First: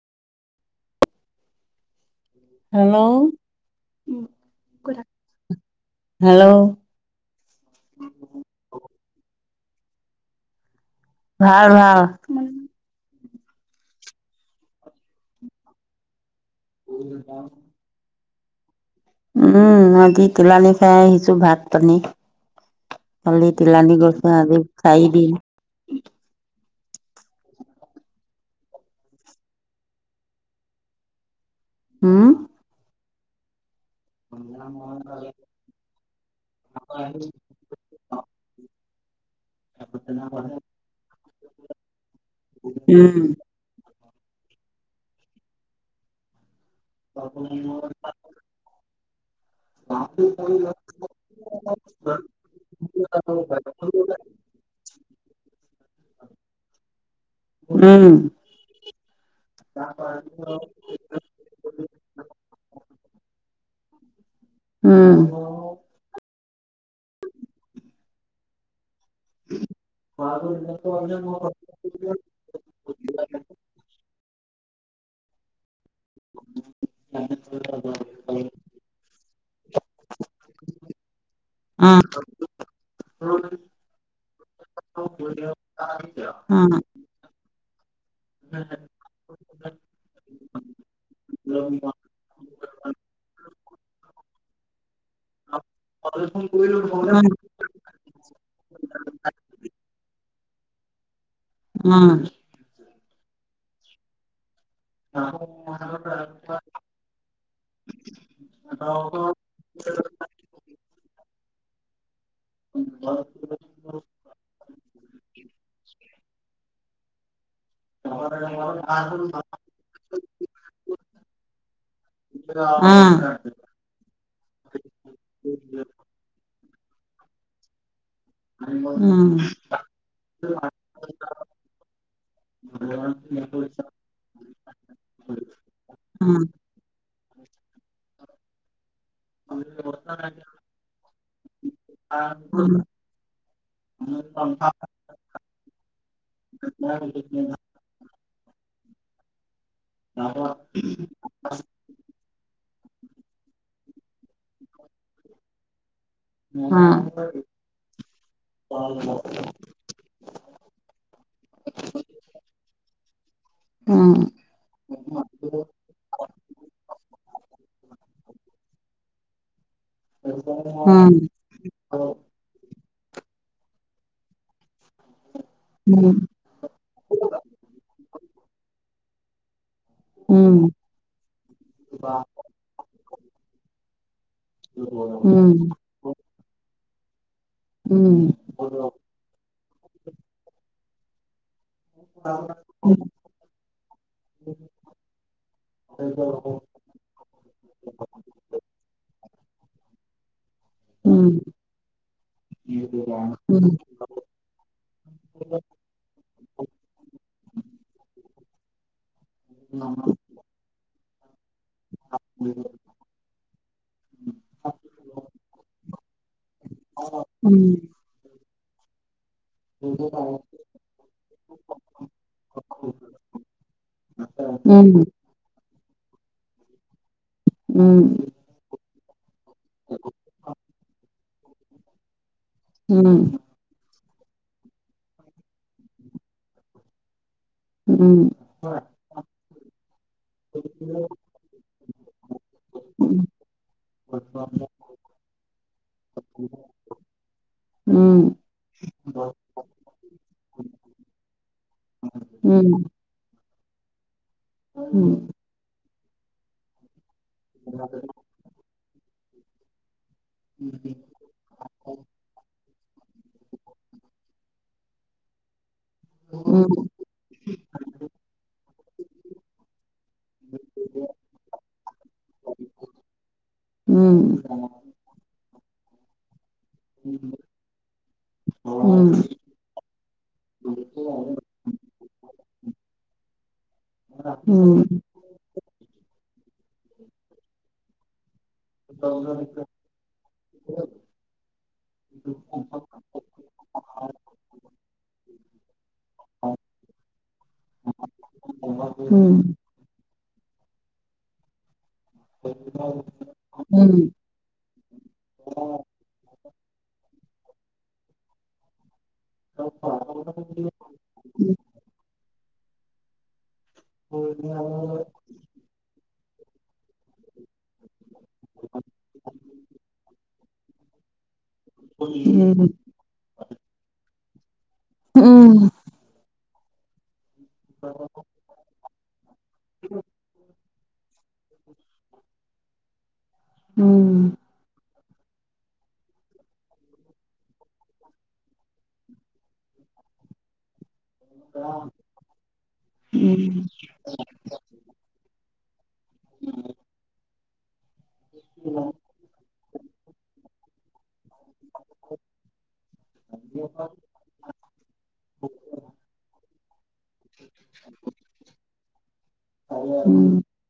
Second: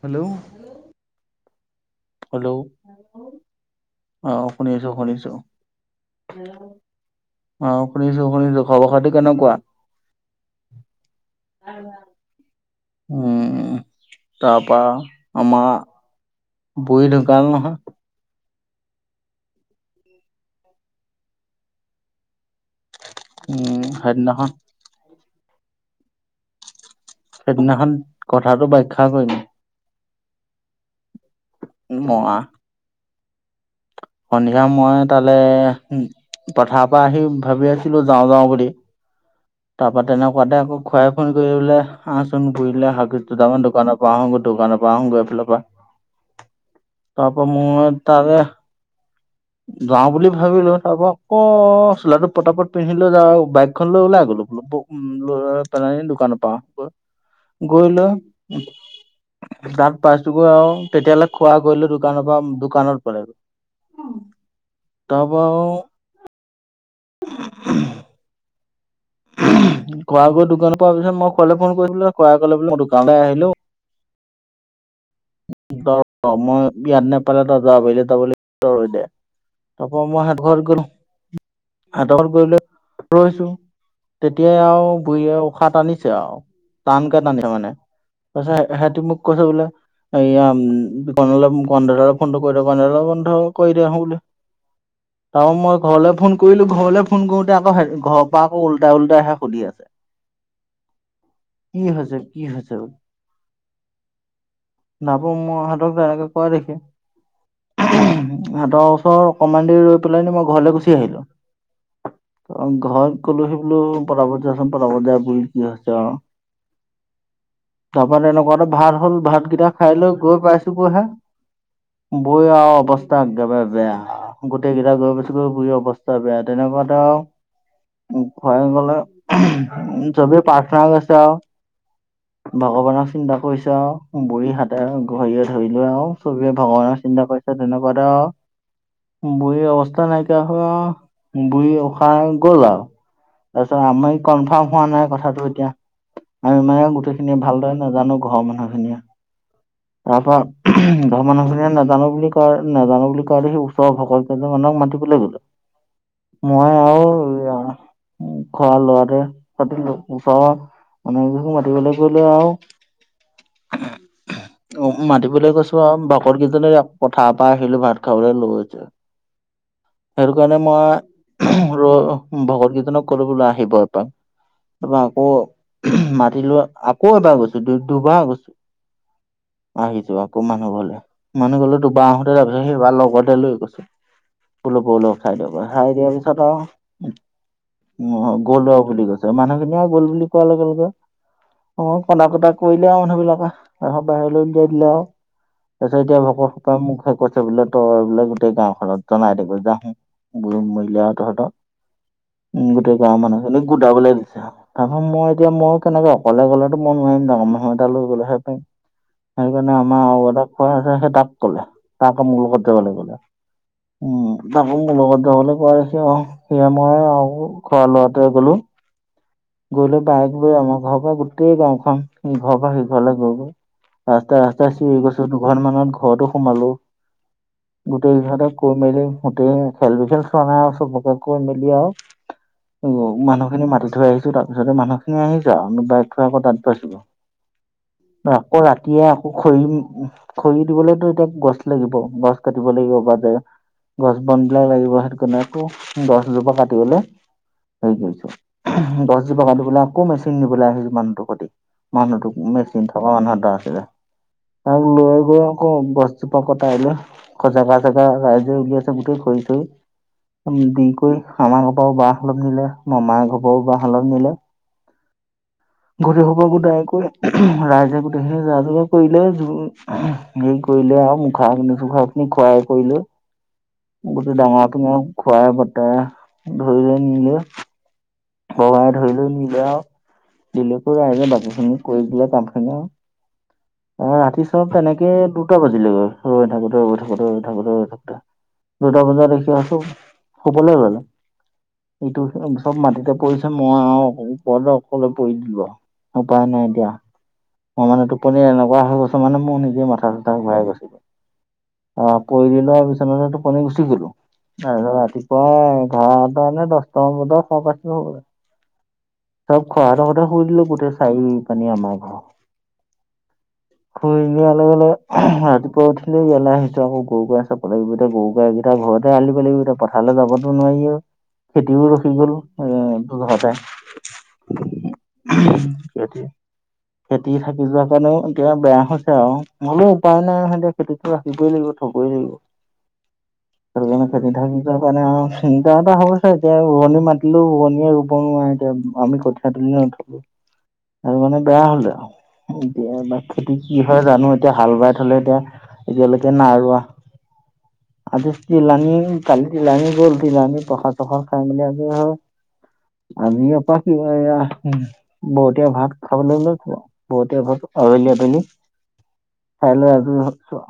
Hello? Hello hello আহ শুনি আছো শুনিছো। হেল্ল' অ' শুনিছো শুনিছো খবৰ খাটো কেনেকুৱা? ভাল ভাল। উম তাৰ পৰা আমাৰ বুঢ়ী ঢুকাল নহয়। উম আজি তিলানী খাই আহিছো ভাত পানী। কালি উম, তিলানী গৈছে সেইদিনাখন আজি চাৰি দিন। সেইদিনাখন কথাটো বাাখ্যা কৰিম। উম নোৱৰা। সন্ধিয়া মই তালে উম পথাৰৰ পৰা আহি ভাবি আছিলো যাওঁ যাওঁ বুলি। তাৰ পৰা তেনেকুৱাতে আকৌ খুৰিই ফোন কৰিলে, আহাচোন ঘৰলে উম হাগিচ দুটামান দোকানৰ পৰা। আহো গৈ দোকানৰ পৰা আহোঁ গৈ এইফালৰ, পৰা তাৰ পৰা মই তাৰে যাওঁ বুলি ভাবিলো, তাৰ পৰা আকৌ চোলাটো পতাপত পিন্ধিলৈ যাওঁ বুলি বাইকখন লৈ ওলাই গলো। উ প দোকানৰ পা গৈ লৈ তিত পাইছো গৈ আৰু তেতিয়াহ'লে খোৱা কৰিলো দোকানৰ পৰা দোকানত পা উম উম উম তাৰ পা আৰু বুজি পোৱা নগ'ল [unintelligible] খুৰা গৈ দোকান পোৱাৰ পিছত মই খুৰালৈ ফোন কৰিলোঁ, খুৰাই ক'লে বোলে মই দোকানলৈ আহিলোঁ। মই ইয়াত নেপালে তাত যাব পাৰিলে তাবলে ৰৈ দে। তাৰপা মই সেহ'তৰ ঘৰত গ'লো। সেহেতৰ ঘৰত গৈ লৈ ৰৈছো। তেতিয়াই আউ বুঢ়ীয়ে উশাহ টানিছে আউ টানকে টানিছে মানে কৈছে ইহ'তে মোক কৈছে বোলে। [unintelligible] তাৰপা মই ঘৰলে ফোন কৰিলোঁ, ঘৰলে ফোন কৰোতে তেতিয়া আকৌ হে ঘৰৰ পৰা আকৌ ওলটাই ওলটাহে সুধি আছে। কি উম হৈছে কি হৈছে? তাপা মই ইহঁতক এনেকে কোৱ দেখি ইহঁতৰ ওচৰ অকমান দেৰি ৰৈ পেলাইন মই ঘৰলে গুচি আহিলোঁ, ঘৰত ক'লোহি বোলো পতাপত জাচোন পতাপত জা, বুঢ়ী কি হৈছে আৰু তাৰপৰা তেনেকুৱাতে ভাল হ'ল, ভাত কেইটা লৈ গৈ পাইছোগৈহে, বৌৱে আৰু অৱস্থা একেবাই বেয়া আৰু, গোটেই কেইটা গৈ পাছোগৈ বুঢ়ী অৱস্থা বেয়া, তেনেকুৱাতে আৰু খুৰাঈ ক'লে, উম চবেই প্ৰাৰ্থনা গাইছে আৰু ভগৱানক চিন্তা কৰিছে আৰু, বুঢ়ী হাত ঘৰিয়ে ধৰিলো আৰু, চবেই ভগৱানৰ চিন্তা কৰিছে তেনেকুৱাতে আৰু বুঢ়ীৰ অৱস্থা নাইকিয়া হৈ আৰু বুঢ়ী উশাহ গ'ল আৰু। তাৰপিছত আমাৰ ই কনফাৰ্ম হোৱা নাই কথাটো এতিয়া আৰু আমি মানে গোটেইখিনি ভালদৰে নাজানো ঘৰৰ মানুহ খিনিয়ে তাপা ঘৰ মানুহখিনিয়ে নাজানো বুলি কয়, নাজানো বুলি কোৱা দেসি ওচৰ ভকত কেইজনমানক মাতিবলৈ গলে। একো শুনা নগল উম, উ খোৱা লোৱাতে পতিলো, উচৰ মানোবোৰক মাতিবলৈ গৈ লৈ আউ অ', অ', মাতিবলৈ কৈছো আউ, ভকত কেইজনে পথাৰ পৰা আহিলো ভাত খাবলৈ লৌ এতিয়া। সেইটো কাৰণে মই। অ ', ভকত কীজনক কলো বোলো আহিব এপাক! তাৰপা আকৌ। মাতি লোৱা আকৌ এবাৰ গৈছো! দু দুবাৰ গৈছো। আহিছো উম উম উম আকৌ উম উম মানুহ গলে, মানুহ গলে তো বাহঁতে সেইবা লগতে লৈ গৈছে। উলপ উলপ উম উম উম উম উম উম উম উম উম উম খাই দিব! খাই দিয়াৰ পিছত আউ গ'ল আউ বুলি কৈছে। মানুহখিনিয়ে গ'ল বুলি কোৱাৰ লগে লগে কনা-কটা কৰিলে আৰু মানুহ বিলাকে। তাৰপিছত বাহিৰলৈ উলিয়াই দিলে আউ, তাৰ পিছত এতিয়া ভকত তই মোকহে কৈছ বোলে, তই বোলে গোটেই গাঁওখনত জনাই দেগৈ যা। বাইদেউহঁতে গোটেই গাঁৱৰ মানুহখিনিক উম গোটাবলৈ দিছে, তা পা মই এতিয়া মই তেনেকে অকলে গ'লেটো মই নোৱাৰিম, ডাঙৰ মানুহ এটা লৈ গ'লেহে পাৰিম। সেইকাৰণে আমাৰ আউ এটা খোড়া আছে সেই তাক ক'লে, তাক আক মোৰ লগত যাব লাগে বোলে। উম, তাকৌ মোৰ লগত জাবলৈ কৈ আছে আউ। সেয়া মই আৰু খুড়া ল'ৰাটোৱে গ'লো। গৈ লৈ, বাইক লৈ আমাৰ ঘৰৰ পৰা গোটেই গাঁওখন সিঘৰৰ পৰা সিঘৰলৈ গৈ গৈ। ৰাস্তা ৰাস্তাই চিঞৰি গৈছো! দুঘ মানত ঘৰতো সোমালো, গোটেই কেইঘতে! কৈ মেলি গোটেই খেল বি খেল চোৱা নাই আৰু চবকে কৈ মেলি আৰু অ উম ', মানুহখিনি মাতি থৈ আহিছো, তাৰপিছতে মানুখিনি আহিছে, আউ বাইক থই আকৌ তাত গৈছো। উম উম আকৌ ৰাতিয়ে আকৌ খৰি। খৰি দিবলৈতো এতিয়া গছ লাগিব। গছ কাটিব লাগিব বা দে। গছ বন বিলাক লাগিব হেতু কানে আকৌ। গছজোপা কাটিবলে হেৰি কৰিছো। গছজোপা কাটিবলে আকৌ মেচিন নিবলৈ আহিছো মানুহটো সতি। মানুহটোক মেচিন অ', নাথ দা আছিলে। তাক লৈ গৈ আকৌ গছজোপা কটাই লৈ জাগা-চাগা ৰাইজে উলিয়াইছে গোটেই খই-চই দি কই আামাৰ ঘৰ পাও বাঁহ অলপ নিলে, মামাই ঘঅপাও বাঁহ অলপ নিলে। খৰিসোপা গোটাই কই ৰাইজে গোটেইখিনি যা যোগাৰ কৰিলে হেৰি কৰিলে আৰু মুখাগ্নি- চুখাগ্নি কৰাই কই লৈ, গোটেই ডাঙৰটো খোৱাই বতাই ধৰিয়ে নিলে। বগাই ধৰি লৈ নিলে আও। বেলেকে ৰাইজে বাকীখিনি কৰি দিলে কামখিনি আও। উমম। কেএ দুটা বাজিলেগৈ, ৰৈ থাকোতে ৰৈ থাকোতে ৰৈ থাকোতে ৰৈ থাকোতে। দুটা বজাত দেখি আছো, শুবলৈ ললে। ইটো চব মাটিত পৰিছে মই আৰু ওপৰতে অকলে পৰি দিলোঁ। উপায় নাই এতিয়া। মই মানে, টোপনিত এনেকুৱা হৈ গৈছো মানে ম নিজে মাথা-চাথা ঘূৰাই গৈছিল। অ পৰি দি লয় বিচনাতে টোপনি গুচি গলোঁ। ৰাতিপুৱা এঘাৰটা নে দশটামান বজাত সবৰ পাইছোঁ আৰু। চব খুৱাহতঁ‌ৰ ঘৰতে শুই দিলো গোটেই চাৰি পানি আমাৰ ঘৰ। [unintelligible] ৰাতিপুৱা উঠিলৈ ইয়ালে আহিছোঁ আকৌ গৰু-গাই চাব লাগিব এতিয়া। গৰু-গাইকেইটা ঘৰতে এৰাল দিব লাগিব এতিয়া। পথাৰলৈ যাবতো নোৱাৰি আৰু। খেতিও ৰখি গল [unintelligible] [inaudible] খেতি থাকি যোৱা কাৰণেও এতিয়া বেয়া হৈছে আৰু। হলেও উপায় নাই হয় দিয়ক খেতিতো ৰাখিবই লাগিব, থবই লাগিব। সেইটো কাৰণে খেতি থাকি পেনে আও চিন্তা এটা হৈছে এতিয়া ৰুৱনী মাত কিন্তু, ৰুৱনীয়ে ৰুব নোৱাৰে এতিয়া। আমি কঠীয়া তুলিএ নথলোঁ। আৰু মানে বেয়া হ'লে আ। খেতি কি হয় জানো এতিয়া হাল বাই থ'লে এতিয়া। এতিয়ালৈকে নাই ৰুৱা। আজি তিলানী কালি তিলানী গ'ল। তিলানী পসাদ-চখাদ খাই মেলি আজৰি হৈ। আমি এপা কি হয় আ উম, বৰতীয়া ভাত খাবলৈ লৈছোঁ আ। বৰতীয়া ভাত আবেলি আবেলি। কাইলৈ আজৰি হৈছোঁ আ।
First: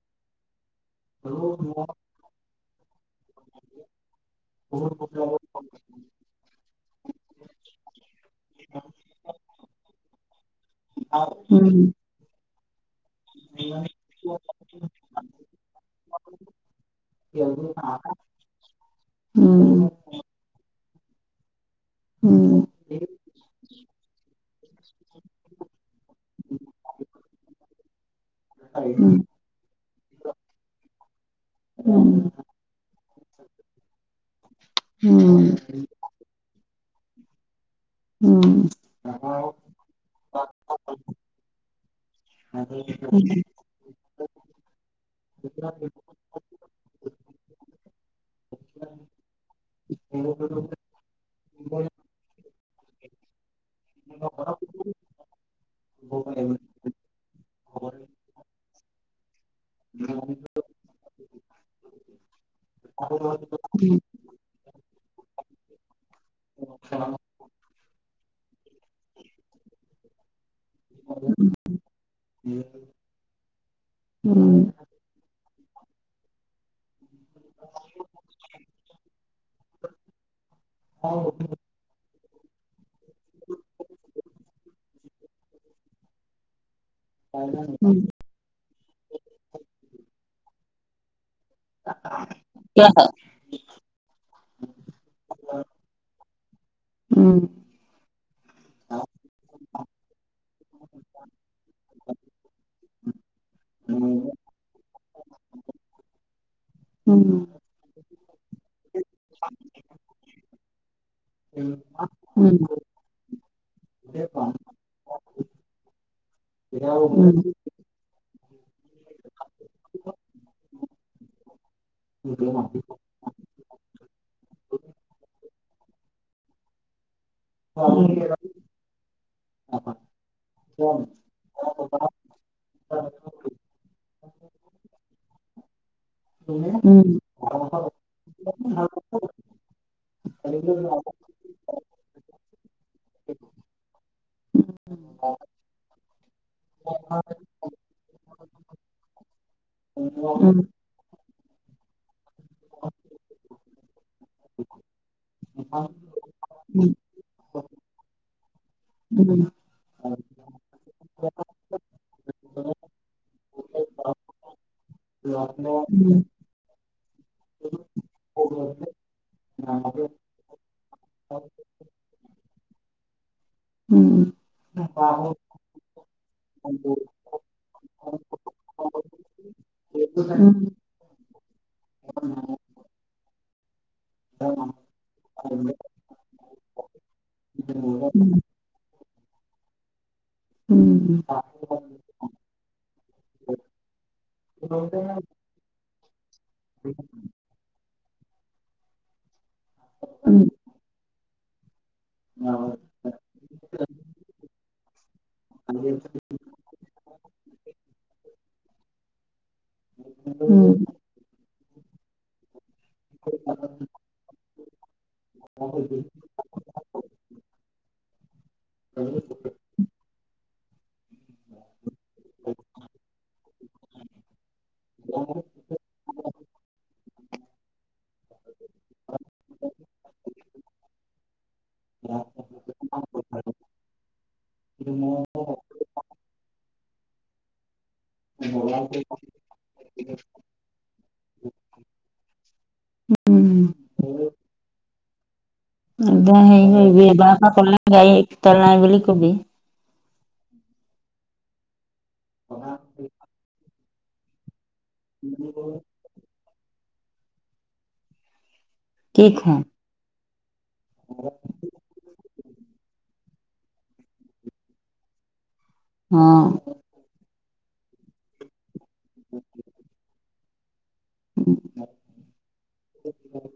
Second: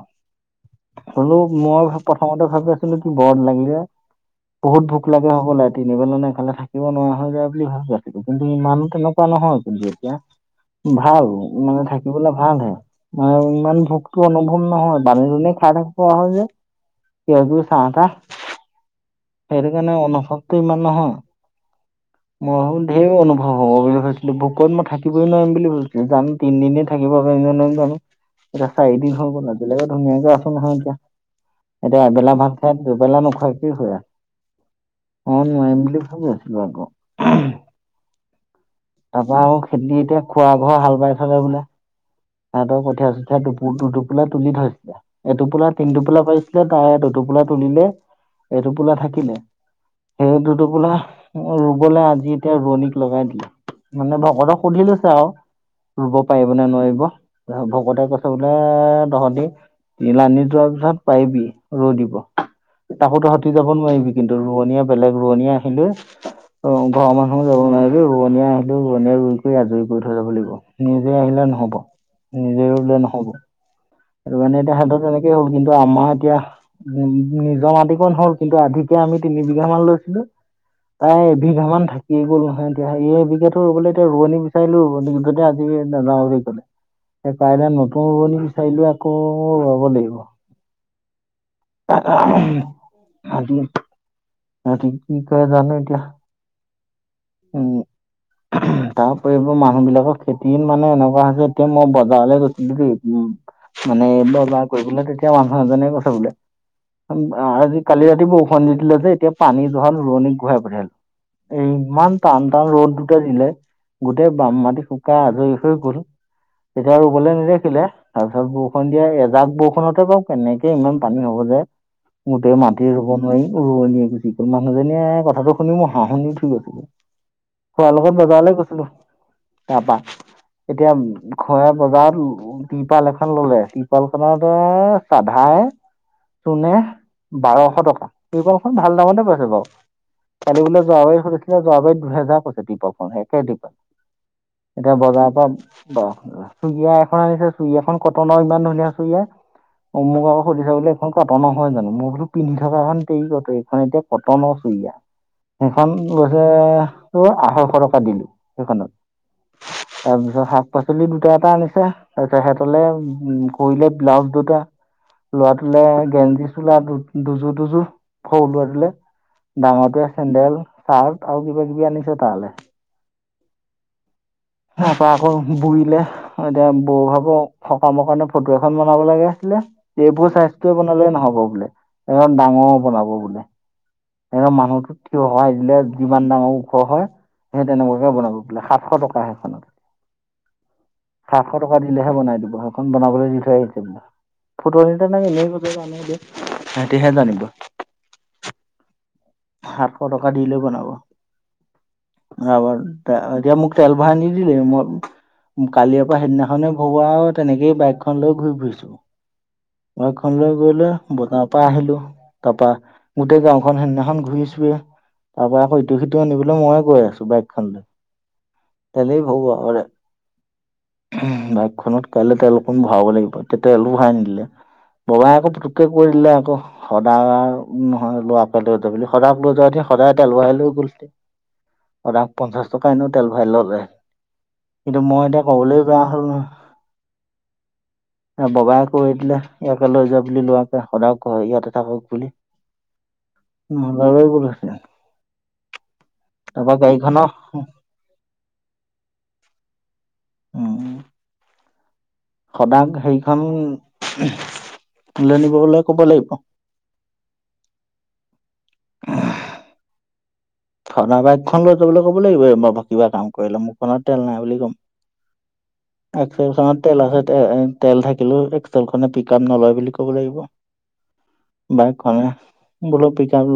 হলেও মই প্ৰথমতে ভাবি আছিলোঁ কি গৰম লাগি যায়। বহুত ভোক লাগে হ'বলা। তিনিবেলা নে নাখালে থাকিব নোৱাৰা হৈ যায় বুলি ভাবি আছিলোঁ। কিন্তু ইমানো তেনেকুৱা নহয় কিন্তু এতিয়া। ভাল। মানে থাক থাকিবলৈ ভাল হে। ইমান ভোকতো অনুভৱ নহয়। পানী-দুনি খাই থাকোঁ‌ যে। কিবা-কিবি চাহ-তাহ। সেইটো কাৰণে অনুভৱটো ইমান নহয়। মই হলে ধেৰ অনুভৱ হ'ব বুলি ভাবিছিলোঁ‌। ভুকত মই থাকিবই নোৱাৰিম বুলি ভাবিছিলোঁ‌। জান তিনিদিনে থাকিব পাৰিম নে নোৱাৰিম জানো? এতিয়া চাৰিদিন হৈ গ'ল আজিলেকে ধুনীয়াকে আছো নহয় এতিয়া। এতিয়া এবেলা ভাত ভাত দুবেলা নোখোৱাকেই হয় আছে। মই নোৱাৰিম বুলি ভাবি আছিলো আকৌ। উম, তা পা আওখেতিতে খোৱা ঘৰ হাল বাই থাকে বোলে। তাহহতৰ কঠীয়া-চঠীয়া দুপো দুটোপোলা তুলি থৈ দিছে। এটোপোলা তিন টোপোলা পাইছিল তাই টোপোলা তুলিলে, এটোপোলা থাকিলে। সেই দুটোপোলা ৰুবলে আজি এতিয়া ৰোৱনীক লগাই দিলে। মানে ভকতক সুধি লৈছে আৰু, ৰুব পাৰিব নে নোৱাৰিব? ভকতে কৈছে বোলে, তহতি তিল আনি যোৱাৰ পিছত পাৰিবি ৰৈ দিব তাকোতো সতি যাব নোৱাৰিবি। কিন্তু ৰোৱনীয়া বেলেগ ৰোৱনীয়া আহিলে অ, ঘৰৰ মানুহ যাব নোৱাৰিলে ৰোৱনীয়া আহিল। কি, ৰুৱণি কৰি আজৰি কৰি থৈ যাব লাগিব নিজে আহিলে নহ'ব নিজে ৰুলে নহ'ব। সেই কাৰণে এতিয়া সহত তেনেকেই হ'ল কিন্তু আমাৰ এতিয়া। উ, নিজৰ মাটিকণ হল কিন্তু আধিকে আমি তিনি বিঘা মান লৈছিলো। তাই বিঘামান থাকে কি'ল নহেয়, এতি এইবিাটোোবলে এতিয়া ৰোৱনী বিচাৰিলো যতে আজি নাযাওঁ বুলি ক'লে। সে, কাইলে নতুন হ'ব ৰোৱণী আকৌ ৰোৱাব লাগিব। তি, ৰাতি কি কয় জানো এতিয়া। উম, উম, তাৰ উপৰি মানুহ বিলাকৰ খেতিত মানে এনেকুৱা হৈছে এতিয়া মই বজাৰলৈ গৈছিলো দেই, উম, মানে এইব বাৰ কৰিবোলে তেতিয়া মানুহ এজনে কৈছে বোলে। আজি কালি ৰাতিওষি দিলে যে এতিয়া পানী জোহল ৰোৱনী ঘূৰাই পঠিয়িলো। উম, ইমান টান টান ৰ'দ দুটা দিলে গোটেই বাম মাটি শুকাই আজৰি হৈ গ'ল। এতিয়া আৰু বোলে নি দেখিলে। তাৰপিছত বৰষুণ দিয়া এজাক বৰষুণতে বাৰু কেনেকে ইমান পানী হ'ব যে। গোতেই মাটি ৰুব নোৱাৰি। ৰোৱনীয়ে গুচি গ'ল মানুহজনীয়ে কথাটো শুনি মই হাঁহি উঠি গ'ল। খোৱাৰ লগত বজাৰৈ গৈছিলো তাপা এতিয়া ঘৰে বজাৰত তিপাল এখন ল'লে তিপাল খনৰ চধাই। চুনে বাৰশ টকা তিপালখন ভাল দামতে পাইছো বাৰু কালি বোলে যোৱাবাৰীত সুধিছিলে যোৱাবাৰীত দুহেজাৰ কৈছে তিপালখন সেই একে তিপাল এতিয়া বজাৰৰ পৰা। চুৰিয়া এখন আনিছে, চুইয়া এখন কটনৰ ইমান ধুনীয়া চুৰিয়া। অ' মোক আক সুধিছে এখন কটন নহয় জানো, মই বো পিন্ধ থকাখন তেৰি কট এইখন এতিয়া। কটনৰ চুৰিয়া, সেইখন গৈছে ত আঢ়ৈশ টকা দিলো সেইখনত উম। তাৰ পিছত শাক পাচলি দুটা এটা আনিছে তাৰপিছত সিহঁতলে উম, কৰিলে ব্লাউজ দুটা। ল'ৰা টোলে গেঞ্জি চোলা দু দুযোৰ দুযোৰ সৰু ল'ৰা টোলে। ডাঙৰ টোৱে চেণ্ডেল চাৰ্ট আৰু কিবা কিবি আনিছো তালে। উম, উম। তাৰ পৰা আকৌ বইলে এতিয়া বৌ ভাগৰ সকামৰ কাৰণে ফটো এখন বনাব লগিছিলে। এইবোৰ স্বাস্থ্যয় বনালে নহ'ব বোলে, একদম ডাঙৰ বনাব বোলে। এ মানুহতো থিয় হোৱাই দিলে যিমান ডাঙৰ ওখৰ হয়। সেই তেনেকুৱাকে বনাব বোলে সাতশ টকাহ সেইখনত। উম, উম। সাতশ টকা দিলেহে বনাই দিব, সেইখন বনাবলৈ দি থৈ আহিছে বোলে। ফুটনিটে মাৰি এনেই কৈছে জানো, সিহঁতি হে জানিব। সাতশ টকা দি লয় বনাব ৰাবাৰ। এতিয়া মোক তেল ভৰাই নিদিলেই মই। কালিৰ পৰা সেইদিনাখনে ভৰোৱা আৰু তেনেকেই বাইকখন লৈ ঘূৰি ফুৰিছো। মখনলৈ গ'লে বজাৰৰ পৰা আহিলো তাৰপা। গোটেই গাঁওখন সেইদিনাখন ঘূৰিছো। তাৰ পৰাৰা আকৌ ইটো সিটো। আনিবলৈ ময়ে গৈ আছো বাইকখন ল তেলেই ভৰোৱা হোৱা নাই। বাইকখনত কাইলৈ তেল অকণ ভৰাব লাগিব, এতিয়া তেল ভৰাই নিদিলে। ববাই আকৌ পটুককে কয় দিলে আকৌ সদায় নহয় লোৱ আপ লৈ যা বুলি। তাক লৈ যোৱা সি সদায় তেল ভৰাই গ'ল হেতিন অদাক পঞ্চাশ টকা এনেও তেল ভৰাই ল'লে। কিন্তু মই এতিয়া ক'বলৈ বেয়া হ'ল। ববাই কয় দিলে ইয়াকে লৈ যা বুলি লোৱা। অডা কৰ ইয়াতে থাকক বুলি। উম। মলোৱা বাৰি গ'ল হেতেন। এই হেই গাড়ীখনৰ এবাৰ পৰা ক'লে গাড়ী তেল নাই বুলি কবি। উম। সদাগ হেৰিখন তিলনী কৰিবলৈ ক'ৰপাৰ লাগিব। কি হ। থণ বাইকখন লৈ যাবলৈ ক'ব লাগিব। মোৰ বাইক কিবা কাম কৰিলে মোৰখনত তেল নাই বুলি ক'ম। অ একচাৰ চত তেল আছে তে তেল থাকিলো নে পিক আপ নলয় বুলি ক'ব লাগিব। বাইকখনে বোলো পিক আপ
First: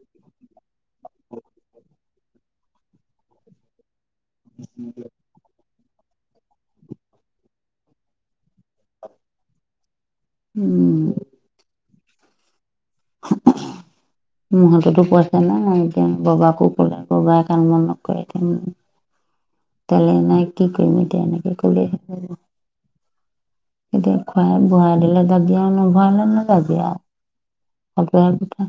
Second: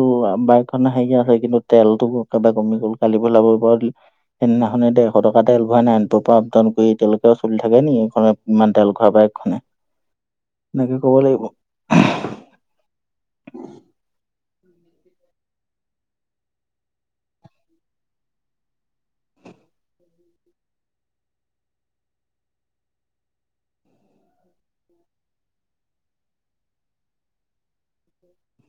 বাইক খনে হেৰি আছে কিন্তু তেলতো একেবাৰে কমি গ'ল কালি পেলাব পাৰ সেইদিনাখনে দে এশ টকা তেল ভৰাই নাই নাইনপুৰ পৰা আপ ডাউন কৰি এতিয়ালৈকে চলি থাকে এইখনে ইমান তেল খোৱাৰ বাইক খনে। এনেকে উম ক'ব লাগিব। [unintelligible] মোহঁততো পইচাছে না এতিয়া ববাকো ক'লে ববাই কণ বন নকৰে এতিয়া। তেলে নাই কি কৰিম এতিয়া এনেকে ক'লে। তেতিয়া খোৱাই বৰাই দিলে যাবি আৰু নগাঁও লে নাযাবি আৰু কাষত গ'লে কোঠা।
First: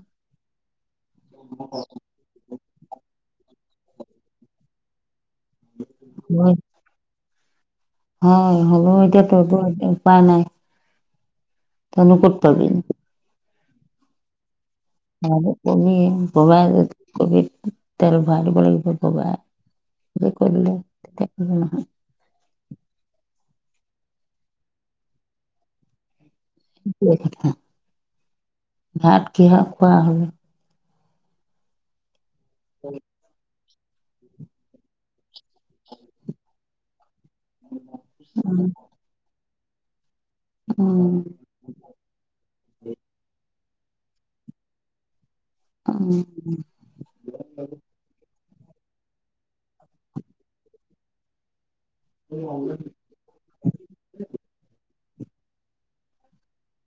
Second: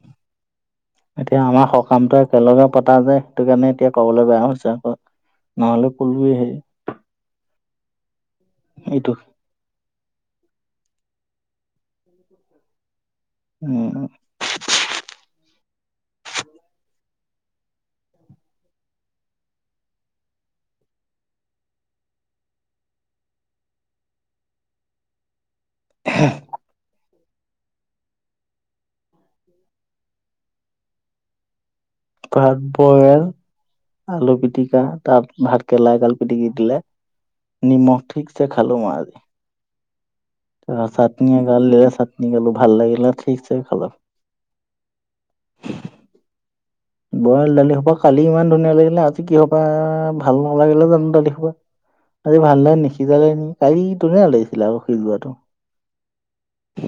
এতিয়া আমাৰ সকামটো একেলগে পতা যায় সেইটো কাৰণে এতিয়া ক'বলৈ বেয়া হৈছে আকৌ। নহ'লে কলোৱেই হয় হেই হয়, হ'ব এইটো এতিয়া উপায় নাই। তইনো ক'ত পাবি। উম। কবি ববা কবি তেল ভৰাই লাগিব ববা। যে কৰিলে তেতিয়া কৰিব নহয়। [unintelligible] সিটোৱে কথা ভাত কিহ খোৱা হ'ল। ভাত বইল আলু পিটিকা তাত ভাত কেৰেলা এডাল পিটিকি দিলে। নিমখ ঠিকছে খালো আ, আজি উম, চাটনি। দাল দিলে চাটনি গালো ভাল লাগিলে ঠিকছে খালো। [unintelligible] বইল দালি সোপা কালি ইমান ধুনীয়া লাগিলে আজি কি সোপা ভাল নালাগিলে জানো দালি খোপা। আজি ভাল লাগে নিসিজালে নে কালি ধুনীয়া লাগিছিলে আ সিজোৱাটো।